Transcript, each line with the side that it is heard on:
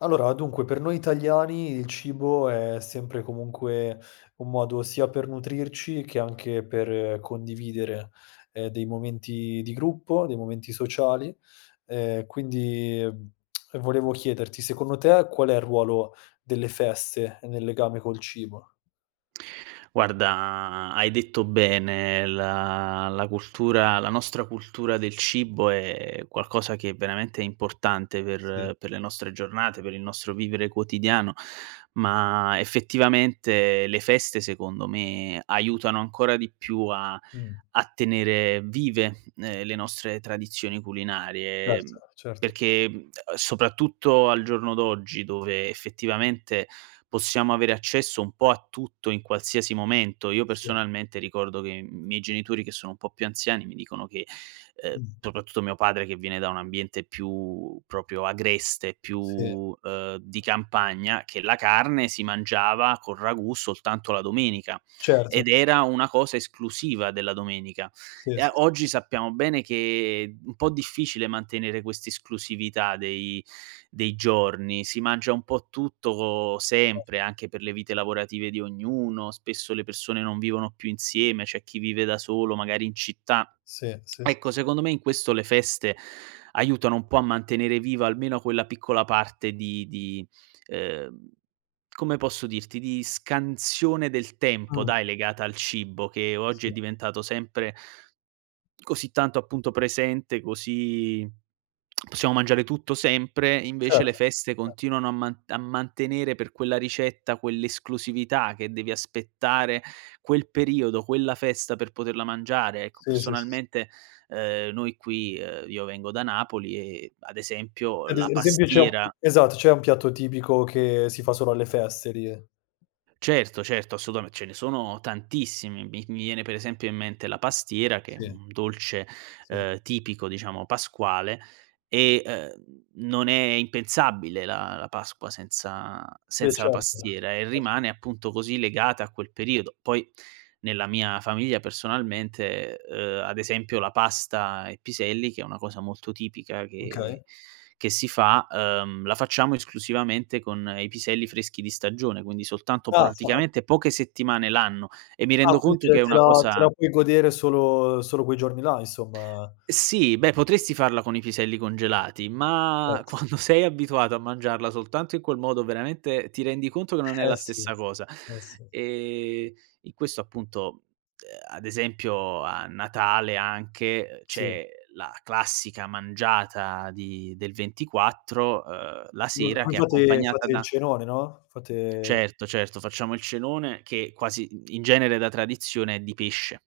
left: Allora, dunque per noi italiani il cibo è sempre comunque un modo sia per nutrirci che anche per condividere, ehm, dei momenti di gruppo, dei momenti sociali, ehm, quindi, ehm, volevo chiederti, secondo te qual è il ruolo delle feste nel legame col cibo?
right: Guarda, hai detto bene la la cultura, la nostra cultura del cibo è qualcosa che è veramente importante,
left: Sì.
right: per per le nostre giornate, per il nostro vivere quotidiano, ma effettivamente le feste secondo me aiutano ancora di più a
left: Mh-mh.
right: a tenere vive, ehm, le nostre tradizioni culinarie,
left: Certo, certo.
right: perché, mhmm, soprattutto al giorno d'oggi, dove effettivamente possiamo avere accesso un po' a tutto in qualsiasi momento, io
left: Sì.
right: personalmente ricordo che i miei genitori, che sono un po' più anziani, mi dicono che, ehm,
left: Mh.
right: soprattutto mio padre, che viene da un ambiente più proprio agreste,
left: Sì.
right: più, ehm, di campagna, che la carne si mangiava col ragù soltanto la domenica,
left: Certo.
right: ed era una cosa esclusiva della domenica.
left: Sì,
right: E a
left: s
right: oggi sappiamo bene che u un po' difficile mantenere quest'esclusività dei dei giorni. Si mangia un po' tutto co
left: Cer
right: sempre anche per le vite lavorative di ognuno, spesso le persone non vivono più insieme, c'è chi vive da solo, magari in città.
left: Sì, sì, s
right: Ecco, secondo me in questo le feste aiutano un po' a mantenere viva almeno quella piccola parte di di ehm, come posso dirti, di scansione del tempo
left: Mh.
right: dai, legata al cibo, che oggi
left: Sì.
right: è diventato sempre così tanto appunto presente, così possiamo mangiare tutto sempre, invece le
left: Certo,
right: feste
left: certo.
right: continuano a man a mantenere per quella ricetta quell'esclusività che devi aspettare quel periodo, quella festa per poterla mangiare, ecco.
left: Sì, sì, sì, sì.
right: Personalmente, ehm, noi qui, ehm, io vengo da Napoli e ad esempio
left: Ed
right: la
left: ese esempio c'è un
right: pastiera
left: esatto c'è un piatto tipico che si fa solo alle feste lì?
right: Certo, certo, assolutame ce ne sono tantissimi, mi mi viene per esempio in mente la pastiera, che è
left: Sì.
right: un dolce,
left: Sì.
right: ehm, tipico diciamo pasquale e, ehm, non è impensabile la la Pasqua senza
left: Sì,
right: senza la
left: certo
right: pastiera e
left: [unintelligible]
right: rimane appunto così legata a quel periodo. Poi nella mia famiglia personalmente, ehm, ad esempio la pasta e piselli, che è una cosa molto tipica che
left: Okay.
right: che si fa, ehm, la facciamo esclusivamente con i piselli freschi di stagione, quindi soltanto
left: Casa?
right: praticamente poche settimane l'anno, e mi
left: Ah
right: rendo
left: qui
right: conto
left: te
right: che è
left: te
right: una
left: la te
right: cosa
left: la puoi godere solo solo quei giorni là, insomma.
right: Sì beh, potresti farla con i piselli congelati
left: Cert
right: ma quando sei abituato a mangiarla soltanto in quel modo, veramente ti rendi conto che non è
left: Eh
right: la
left: sì,
right: stessa cosa.
left: eh sì.
right: Ehm, in questo appunto, ehm, ad esempio a Natale anche, ehm,
left: Sì.
right: c'è la classica mangiata di del 24, ehm, la
left: [unintelligible]
right: sera che è
left: fate
right: accompagnata
left: fate il
right: da
left: cenone no, fate, ehm
right: Certo, certo, facciamo il cenone che quasi in in genere da tradizione è di pesce,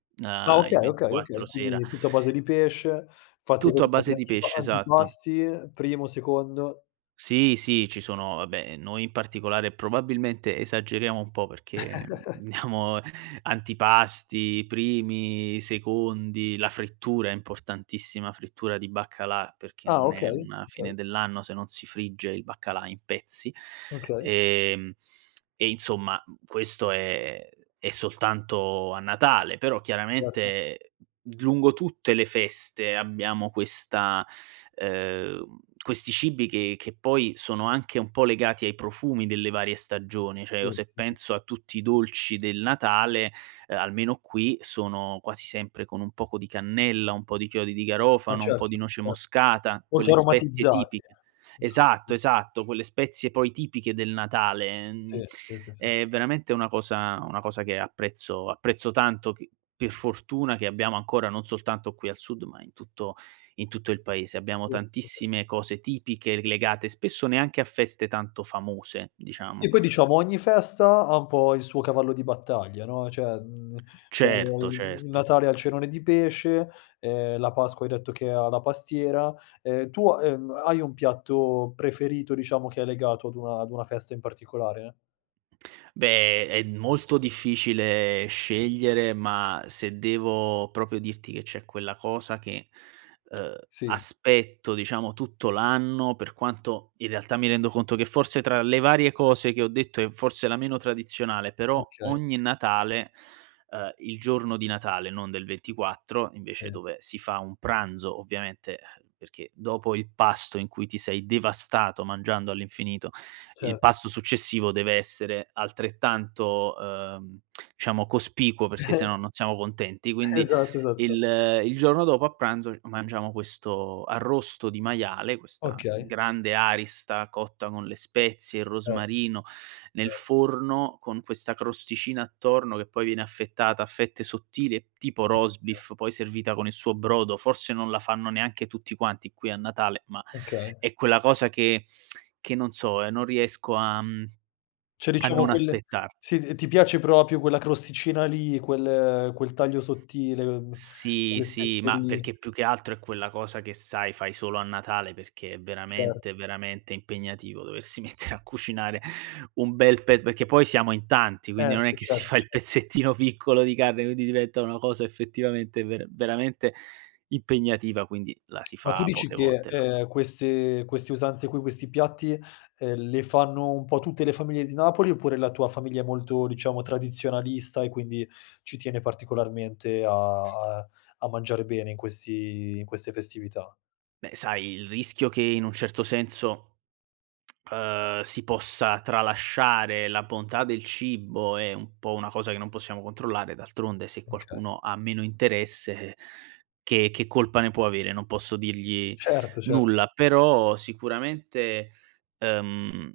left: Ah
right: ehm,
left: okay,
right: il
left: okay, okay
right: 24 sera.
left: quindi tutto a base di pesce. Fate
right: Tutto a
left: cos fatte
right: base di
left: antipa
right: pesce, esatto.
left: antipasti, primo, secondo
right: Sì, sì, ci sono, vabbè, noi in particolare probabilmente esageriamo un po' perché diamo antipasti, primi, secondi, la frittura è importantissima, frittura di baccalà perché
left: Ah,
right: non è
left: okay,
right: una fine
left: okay.
right: dell'anno se non si frigge il baccalà in pezzi.
left: Okay.
right: Ehm, e insomma, mh mhmm, questo è è soltanto a Natale, però
left: Certo.
right: chiaramente lungo tutte le feste abbiamo questa ehm, questi cibi che che poi sono anche un po' legati ai profumi delle varie stagioni. Cioè, o
left: Sì,
right: se
left: sì, sì.
right: penso a tutti i dolci del Natale, uhm, almeno qui sono quasi sempre con un poco di cannella, un po' di chiodi di
left: Ah
right: garofano, un po'
left: certo,
right: di noce
left: cer
right: moscata,
left: Molto
right: quelle spezie
left: aromatizzati,
right: tipi
left: eh. Molto
right: esatto,
left: aromatiz
right: esatto, quelle spezie poi tipiche del Natale;
left: Sì,
right: uhm,
left: sì, sì, sì, s
right: è veramente una cosa una cosa che apprezzo apprezzo tanto che per fortuna, che abbiamo ancora non soltanto qui al sud ma in tutto in tutto il paese abbiamo
left: Sì, sì, sì.
right: tantissime cose tipiche legate spesso neanche a feste tanto famose,
left: Sì,
right: diciamo.
left: poi diciamo ogni festa ha un po' il suo cavallo di battaglia no; cioè, uhm cioè, ehm,
right: Certo,
left: il
right: certo.
left: Natale ha il cenone di pesce, ehm, la Pasqua hai detto che ha la pastiera. Ehm, tu, ha ehm, hai un piatto preferito, diciamo che è legato ad una ad una festa in particolare?
right: Beh, è molto difficile scegliere ma, se devo proprio dirti che c'è quella cosa che, ehm,
left: Sì.
right: aspetto, diciamo, tutto l'anno, per quanto in realtà mi rendo conto che forse tra le varie cose che ho detto è forse la meno tradizionale, però
left: Okay.
right: ogni Natale, ehm, il giorno di Natale, non del 24 invece
left: Sì.
right: dove si fa un pranzo ovviamente, uhm, perché dopo il pasto in cui ti sei devastato mangiando all'infinito, il
left: Certo.
right: pasto successivo deve essere altrettanto, ehm, diciamo cospicuo perché se no non siamo contenti, quindi
left: Esatto, esatto, tsa
right: il il giorno dopo a pranzo mangiamo questo arrosto di maiale, questa
left: Okay.
right: grande arista cotta con le spezie, il
left: Erto.
right: rosmarino, nel
left: Cer
right: forno, con questa crosticina attorno che poi viene affettata a fette sottili e tipo roast
left: [unintelligible]
right: beef, poi servita con il suo brodo, forse non la fanno neanche tutti quanti qui a Natale ma
left: Okay.
right: è quella cosa che che non so, non riesco a mhmm,
left: Cioè,
right: a
left: diciamo
right: non
left: quelle
right: aspettar.
left: sì, t ti piace proprio quella crosticina lì, quel quel taglio sottile, ehm,
right: Sì,
left: quelle
right: sì,
left: spezie
right: ma
left: lì.
right: perché più che altro è quella cosa che sai, fai solo a Natale perché è
left: Certo.
right: veramente, veramente impegnativo doversi mettere a cucinare, un bel pez perché poi siamo in tanti, quindi
left: E
right: non è
left: sì,
right: che si
left: certo
right: fa il
left: cer
right: pezzettino piccolo di carne, quindi diventa una cosa effettivamente ver veramente impegnativa, quindi la si
left: Ma tu
right: fa
left: dici
right: poche
left: che,
right: volte l'a
left: ehm, queste queste usanze qui, questi piatti, ehm, le fanno un po' tutte le famiglie di Napoli, oppure la tua famiglia è molto, diciamo, tradizionalista e quindi ci tiene particolarmente a a a mangiare bene in questi in queste festività?
right: Beh sai il rischio che in un certo senso, ehm, si possa tralasciare la bontà del cibo è un po' una cosa che non possiamo controllare, d'altronde se
left: Un che
right: qualcuno ha meno interesse che che colpa ne può avere, non posso dirgli
left: Certo cert
right: nulla; però sicuramente, ehm,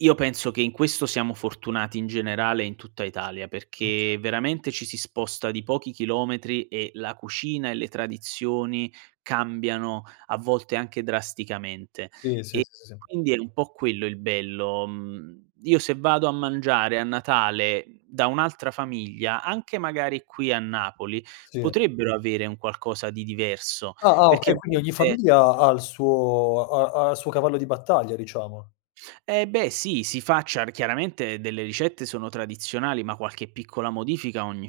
right: io penso che in questo siamo fortunati in generale in tutta Italia,
left: Oka
right: perché veramente ci si sposta di pochi chilometri e la cucina e le tradizioni cambiano a volte anche drasticamente,
left: Sì, sì, sì, sì,
right: e
left: sì, sì.
right: quindi è un po' quello il bello. Uhm, io se vado a mangiare a Natale da un'altra famiglia, anche magari qui a Napoli,
left: Sì.
right: potrebbero avere un qualcosa di diverso;
left: Ah, ah
right: perché
left: okay,
right: a
left: quindi ogni
right: volte
left: famiglia ha ha il suo ha ha il suo cavallo di battaglia, diciamo.
right: Eh beh sì, si facciar chiaramente delle ricette sono tradizionalim ma qualche piccola modifica ogni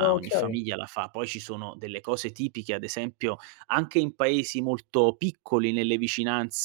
left: Ah
right: ogni
left: okay.
right: famiglia la fa. Poi ci sono delle cose tipiche, ad esempio anche in paesi molto piccoli nelle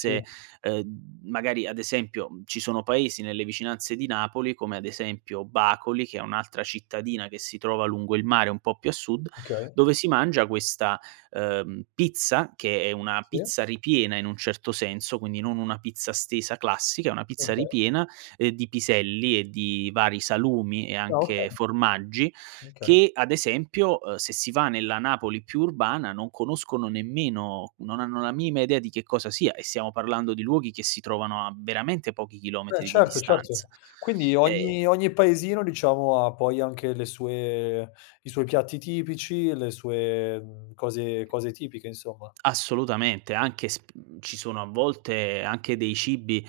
left: Sì.
right: ehm, magari ad esempio ci sono paesi nelle vicinanze di Napoli, come ad esempio Bacoli, che è un'altra cittadina che si trova lungo il mare un po' più a sud,
left: Okay.
right: dove si mangia questa, ehm, pizza, che è una
left: Sì.
right: pizza ripiena in un certo senso, quindi non una pizza stesa classica, è una pizza
left: Okay.
right: ripiena, ehm, di piselli e di vari salumi e
left: Ah
right: anche
left: okay.
right: formaggi
left: Okay.
right: che, ad esempio, ehm, se si va nella Napoli più urbana non conoscono nemmeno, non hanno la minima idea di che cosa sia, e siamo parlando di luoghi che si trovano a veramente pochi
left: Beh
right: chilometri di
left: certo, certo.
right: distanza.
left: Quindi
right: Ehm
left: ogni ogni paesino diciamo, ha poi anche le sue i suoi piatti tipici e le sue, mhmm, cose cose tipiche insomma.
right: Assolutamente, anche s pu ci sono a volte anche dei cibi,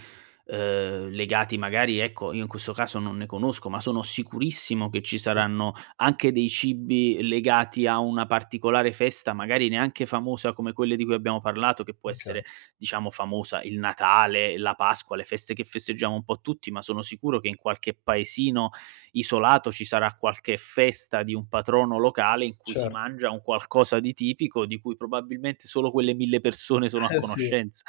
right: ehm, legati magari, ecco, io in questo caso non ne conosco ma sono sicurissimo che ci
left: Sì.
right: saranno anche dei cibi legati a una particolare festa, magari neanche famosa come quelle di cui abbiamo parlato, che può
left: Okay.
right: essere diciamo famosa, il Natale, la Pasqua, le feste che festeggiamo un po' tutti ma sono sicuro che in qualche paesino isolato ci sarà qualche festa di un patrono locale in cui si
left: Certo.
right: mangia un qualcosa di tipico, di cui probabilmente solo quelle 1000 persone sono a
left: Eh sì.
right: conoscenza.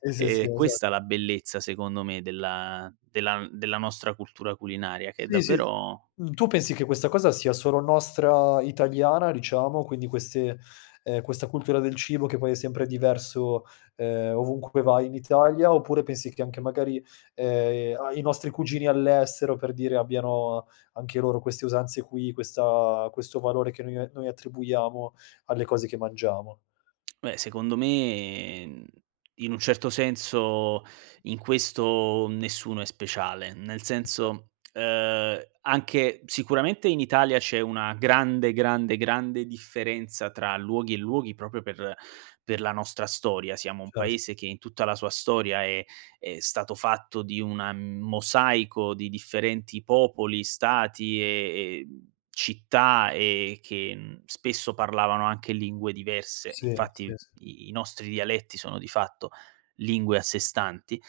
left: Sì, sì, sì,
right: È
left: esa
right: questa la bellezza secondo me della della n della nostra cultura culinaria, che è
left: Sì, sì.
right: davvero
left: Mhmm, tu pensi che questa cosa sia solo nostra italiana diciamo, quindi queste ehm, questa cultura del cibo che poi è sempre diverso, ehm, ovunque poi vai in Italia, oppure pensi che anche magari, ehm, a i nostri cugini all'estero per dire abbiano anche loro queste usanze qui, questa questo valore che noi noi attribuiamo alle cose che mangiamo?
right: Beh secondo me, mhmm, in un certo senso in questo nessuno è speciale, nel
left: Oka
right: senso, ehm, anche sicuramente in Italia c'è una grande, grande, grande differenza tra luoghi e luoghi, proprio per per la nostra storia. Siamo un
left: Cerz
right: paese che in tutta la sua storia è è stato fatto di una mosaico di differenti popoli, stati e, ehm, città e che n spesso parlavano anche lingue diverse,
left: Sì,
right: infatti
left: sì,
right: i
left: sì
right: i nostri dialetti sono di fatto lingue a sé stanti;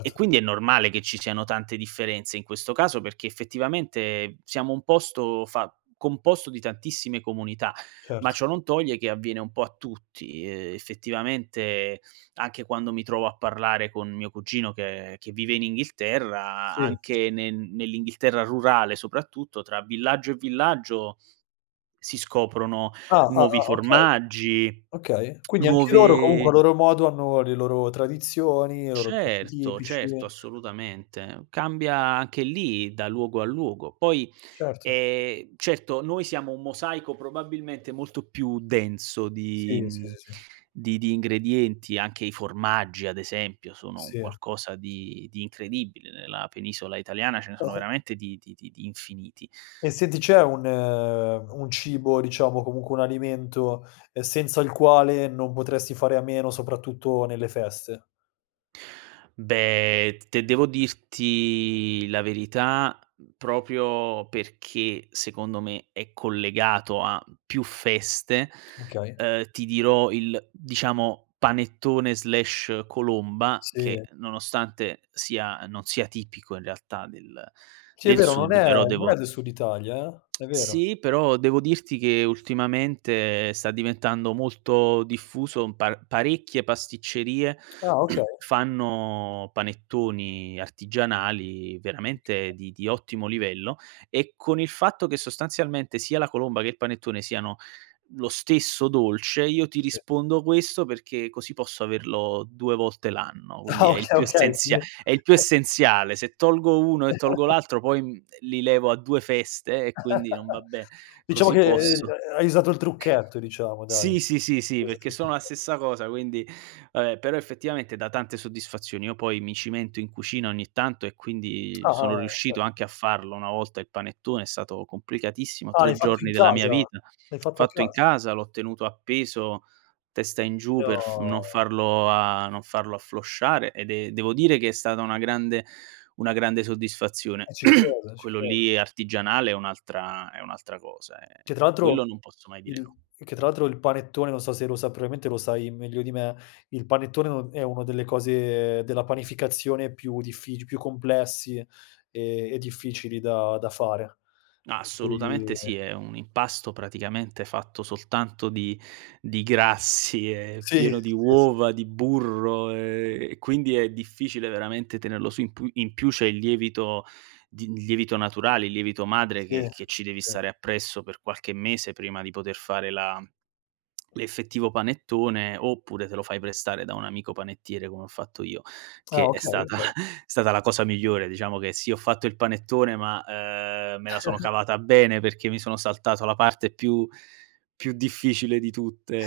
right: e quindi è normale che ci siano tante differenze in questo caso, perché effettivamente siamo un posto fa composto di tantissime comunità, ma
left: Cert
right: ciò non toglie che avviene un po' a tutti, ehm, effettivamente anche quando mi trovo a parlare con mio cugino, che che vive in Inghilterra, a
left: Sì.
right: anche ne nell'Inghilterra rurale soprattutto, tra villaggio e villaggio si scoprono
left: Ah, ah, ah,
right: nuovi
left: ah, okay.
right: formaggi,
left: Okay. Quindi anche loro comunque a
right: nuove
left: loro modo hanno le loro tradizioni, i loro piatti
right: Certo,
left: tipici
right: certo, assolutamente. Cambia anche lì da luogo a luogo. Poi,
left: Certo.
right: ehm, certo noi siamo un mosaico probabilmente molto più denso di
left: Sì, sì,
right: mhmm,
left: sì, sì.
right: di di ingredienti. Anche i formaggi ad esempio sono un
left: Sì.
right: qualcosa di di incredibile nella penisola italiana, ce ne sono
left: Ah-ah.
right: veramente di di di di infiniti.
left: E senti, c'è un un cibo diciamo, comunque un alimento, ehm, senza il quale non potresti fare a meno, soprattutto nelle feste?
right: Beh, t te devo dirti la verità, mhmm, proprio perché secondo me è collegato a più feste,
left: Okay.
right: ehm, ti dirò il, diciamo, panettone/colomba,
left: Sì.
right: che nonostante sia non sia tipico in realtà del
left: Sì,
right: del
left: però non
right: sud,
left: è
right: però devo
left: non è del sud Italia eh, è vero.
right: Sì, però devo dirti che ultimamente sta diventando molto diffuso, par parecchie pasticcerie
left: Ah okay.
right: fanno panettoni artigianali veramente
left: Okay.
right: di di ottimo livello, e con il fatto che sostanzialmente sia la colomba che il panettone siano lo stesso dolce, io ti
left: Sì.
right: rispondo questo perché così posso averlo 2 volte l'anno, quindi
left: Ah
right: è il
left: okay,
right: più
left: okay
right: essenzia è il più
left: [unintelligible]
right: essenziale: se tolgo uno e tolgo l'altro poi, mhmm, ehm, li levo a 2 feste e quindi non va be
left: Diciamo
right: così
left: che, ehm,
right: posso.
left: ha hai usato il trucchetto, diciamo dai.
right: Sì, sì, sì, sì,
left: Hai
right: perché
left: usato il
right: sono la
left: trucche
right: stessa cosa quindi ehm, però effettivamente dà tante soddisfazioni. Io poi mi cimento in cucina ogni tanto e quindi
left: Ah, ah, ah,
right: sono
left: ah, okay.
right: riuscito anche a farlo una volta il panettone, è stato complicatissimo,
left: Ah, l'hai
right: 3
left: fatto in
right: giorni della mia
left: casa?
right: vita,
left: L'hai fatto a
right: fatto in
left: casa?
right: casa, l'ho tenuto appeso testa in giù per f non
left: No!
right: farlo a non farlo afflosciare ed e devo dire che è stata una grande una grande soddisfazione.
left: Eh ci credo, ci
right: Quello
left: credo.
right: lì artigianale è un'altra è un'altra cosa, eh.
left: Che tra l'altro
right: Quello non posso mai dire no.
left: il che tra l'altro il panettone, non so se lo sa probabilmente lo sai meglio di me, il panettone è un è una delle cose della panificazione più diffici più complessi e e e difficili da da fare. Per cui,
right: Assolutamente
left: eh
right: sì, è un impasto praticamente fatto soltanto di di grassi, è
left: Sì, s
right: pieno di
left: eh s
right: uova, di burro e quindi è difficile veramente tenerlo su in pu in più c'è il lievito di lievito naturale, il lievito madre
left: Sì,
right: che che ci devi
left: sì.
right: stare appresso per qualche mese prima di poter fare la l'effettivo panettone, oppure te lo fai prestare da un amico panettiere come ho fatto io
left: Ah
right: che è
left: okay,
right: stata
left: okay.
right: è stata la cosa migliore. Diciamo che sì, ho fatto il panettone ma, ehm, me la sono cavata bene perché mi sono saltato la parte più più difficile di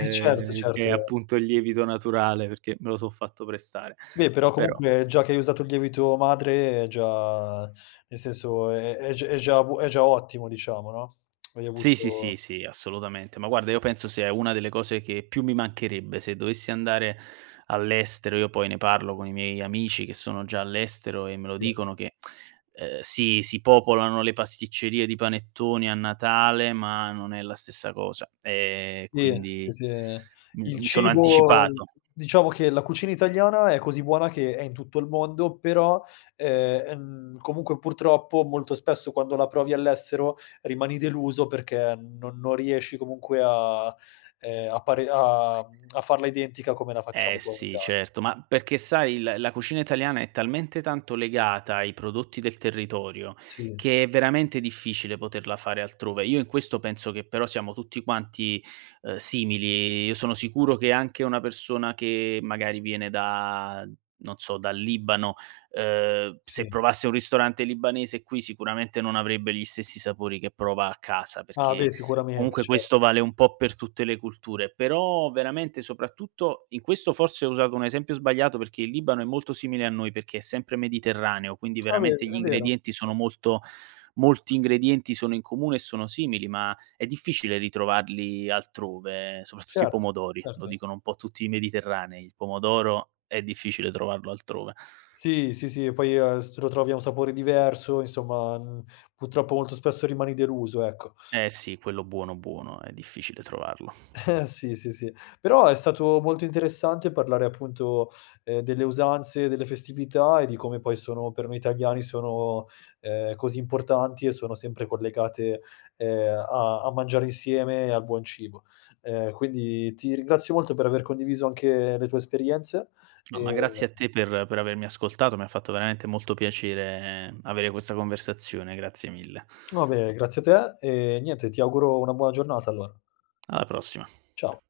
left: Eh certo,
right: che è
left: certo.
right: appunto il lievito naturale perché me lo so' fatto prestare;
left: Beh, però
right: però
left: comunque già che hai usato il lievito madre è già nel senso, è è g è già bu è già ottimo diciamo no. Hai
right: Sì, sì,
left: avuto
right: sì, sì assolutamente. Ma guarda io penso sia una delle cose che più mi mancherebbe se dovessi andare all'estero. Io poi ne parlo con i miei amici che sono già all'estero e me lo
left: Sì.
right: dicono che, ehm, si si popolano le pasticcerie di panettoni a Natale, ma non è la stessa cosa, e
left: Sì, s
right: quindi
left: sì, ehm,
right: m
left: il
right: mi sono
left: cibo
right: anticipato.
left: diciamo che la cucina italiana è così buona che è in tutto il mondo però, e ehm, comunque purtroppo molto spesso quando la provi all'estero rimani deluso perché non non riesci comunque a ehm, a pare a uhm, a farla identica come la
right: Eh
left: facciamo qua in Ita
right: sì, certo, ma perché sai il la cucina italiana è talmente tanto legata ai prodotti del territorio
left: Sì,
right: che
left: s
right: è veramente difficile poterla fare altrove. Io in questo penso che però siamo tutti quanti, ehm, simili. Io sono sicuro che anche una persona che, magari viene da non so, dal Libano, ehm, se
left: Sì.
right: provasse un ristorante libanese qui sicuramente non avrebbe gli stessi sapori che prova a casa,
left: Ah beh
right: perché
left: sicuramente,
right: comunque
left: cer
right: questo vale un po' per tutte le culture. Però veramente soprattutto in questo forse ho usato un esempio sbagliato perché il Libano è molto simile a noi, perché è sempre mediterraneo quindi
left: A ve
right: veramente
left: s
right: gli
left: è vero.
right: ingredienti sono
left: [unintelligible]
right: molto molti ingredienti sono in comune e sono simili ma è difficile ritrovarli altrove, soprattutto i
left: Certo,
right: pomodori, lo
left: certo.
right: dicono un po' tutti i mediterranei: il pomodoro è difficile trovarlo altrove.
left: Sì, sì, sì, poi, ehm, s lo trovi a un sapore diverso, insomma, uhm, purtroppo molto spesso rimani deluso, ecco.
right: Eh sì, quello buono, buono è difficile trovarlo.
left: Eh sì, sì, sì. Però è stato molto interessante parlare appunto, ehm, delle usanze e delle festività e di come poi sono per noi italiani sono, ehm, così importanti e sono sempre collegate, ehm, a a mangiare insieme e al buon cibo. Ehm, quindi ti ringrazio molto per aver condiviso anche le tue esperienze
right: No, ma
left: e
right: grazie a te per per avermi ascoltato, mi ha fatto veramente molto piacere avere questa conversazione, grazie mille.
left: Va bene, grazie a te e niente, ti auguro una buona giornata allora.
right: Alla prossima.
left: Ciao.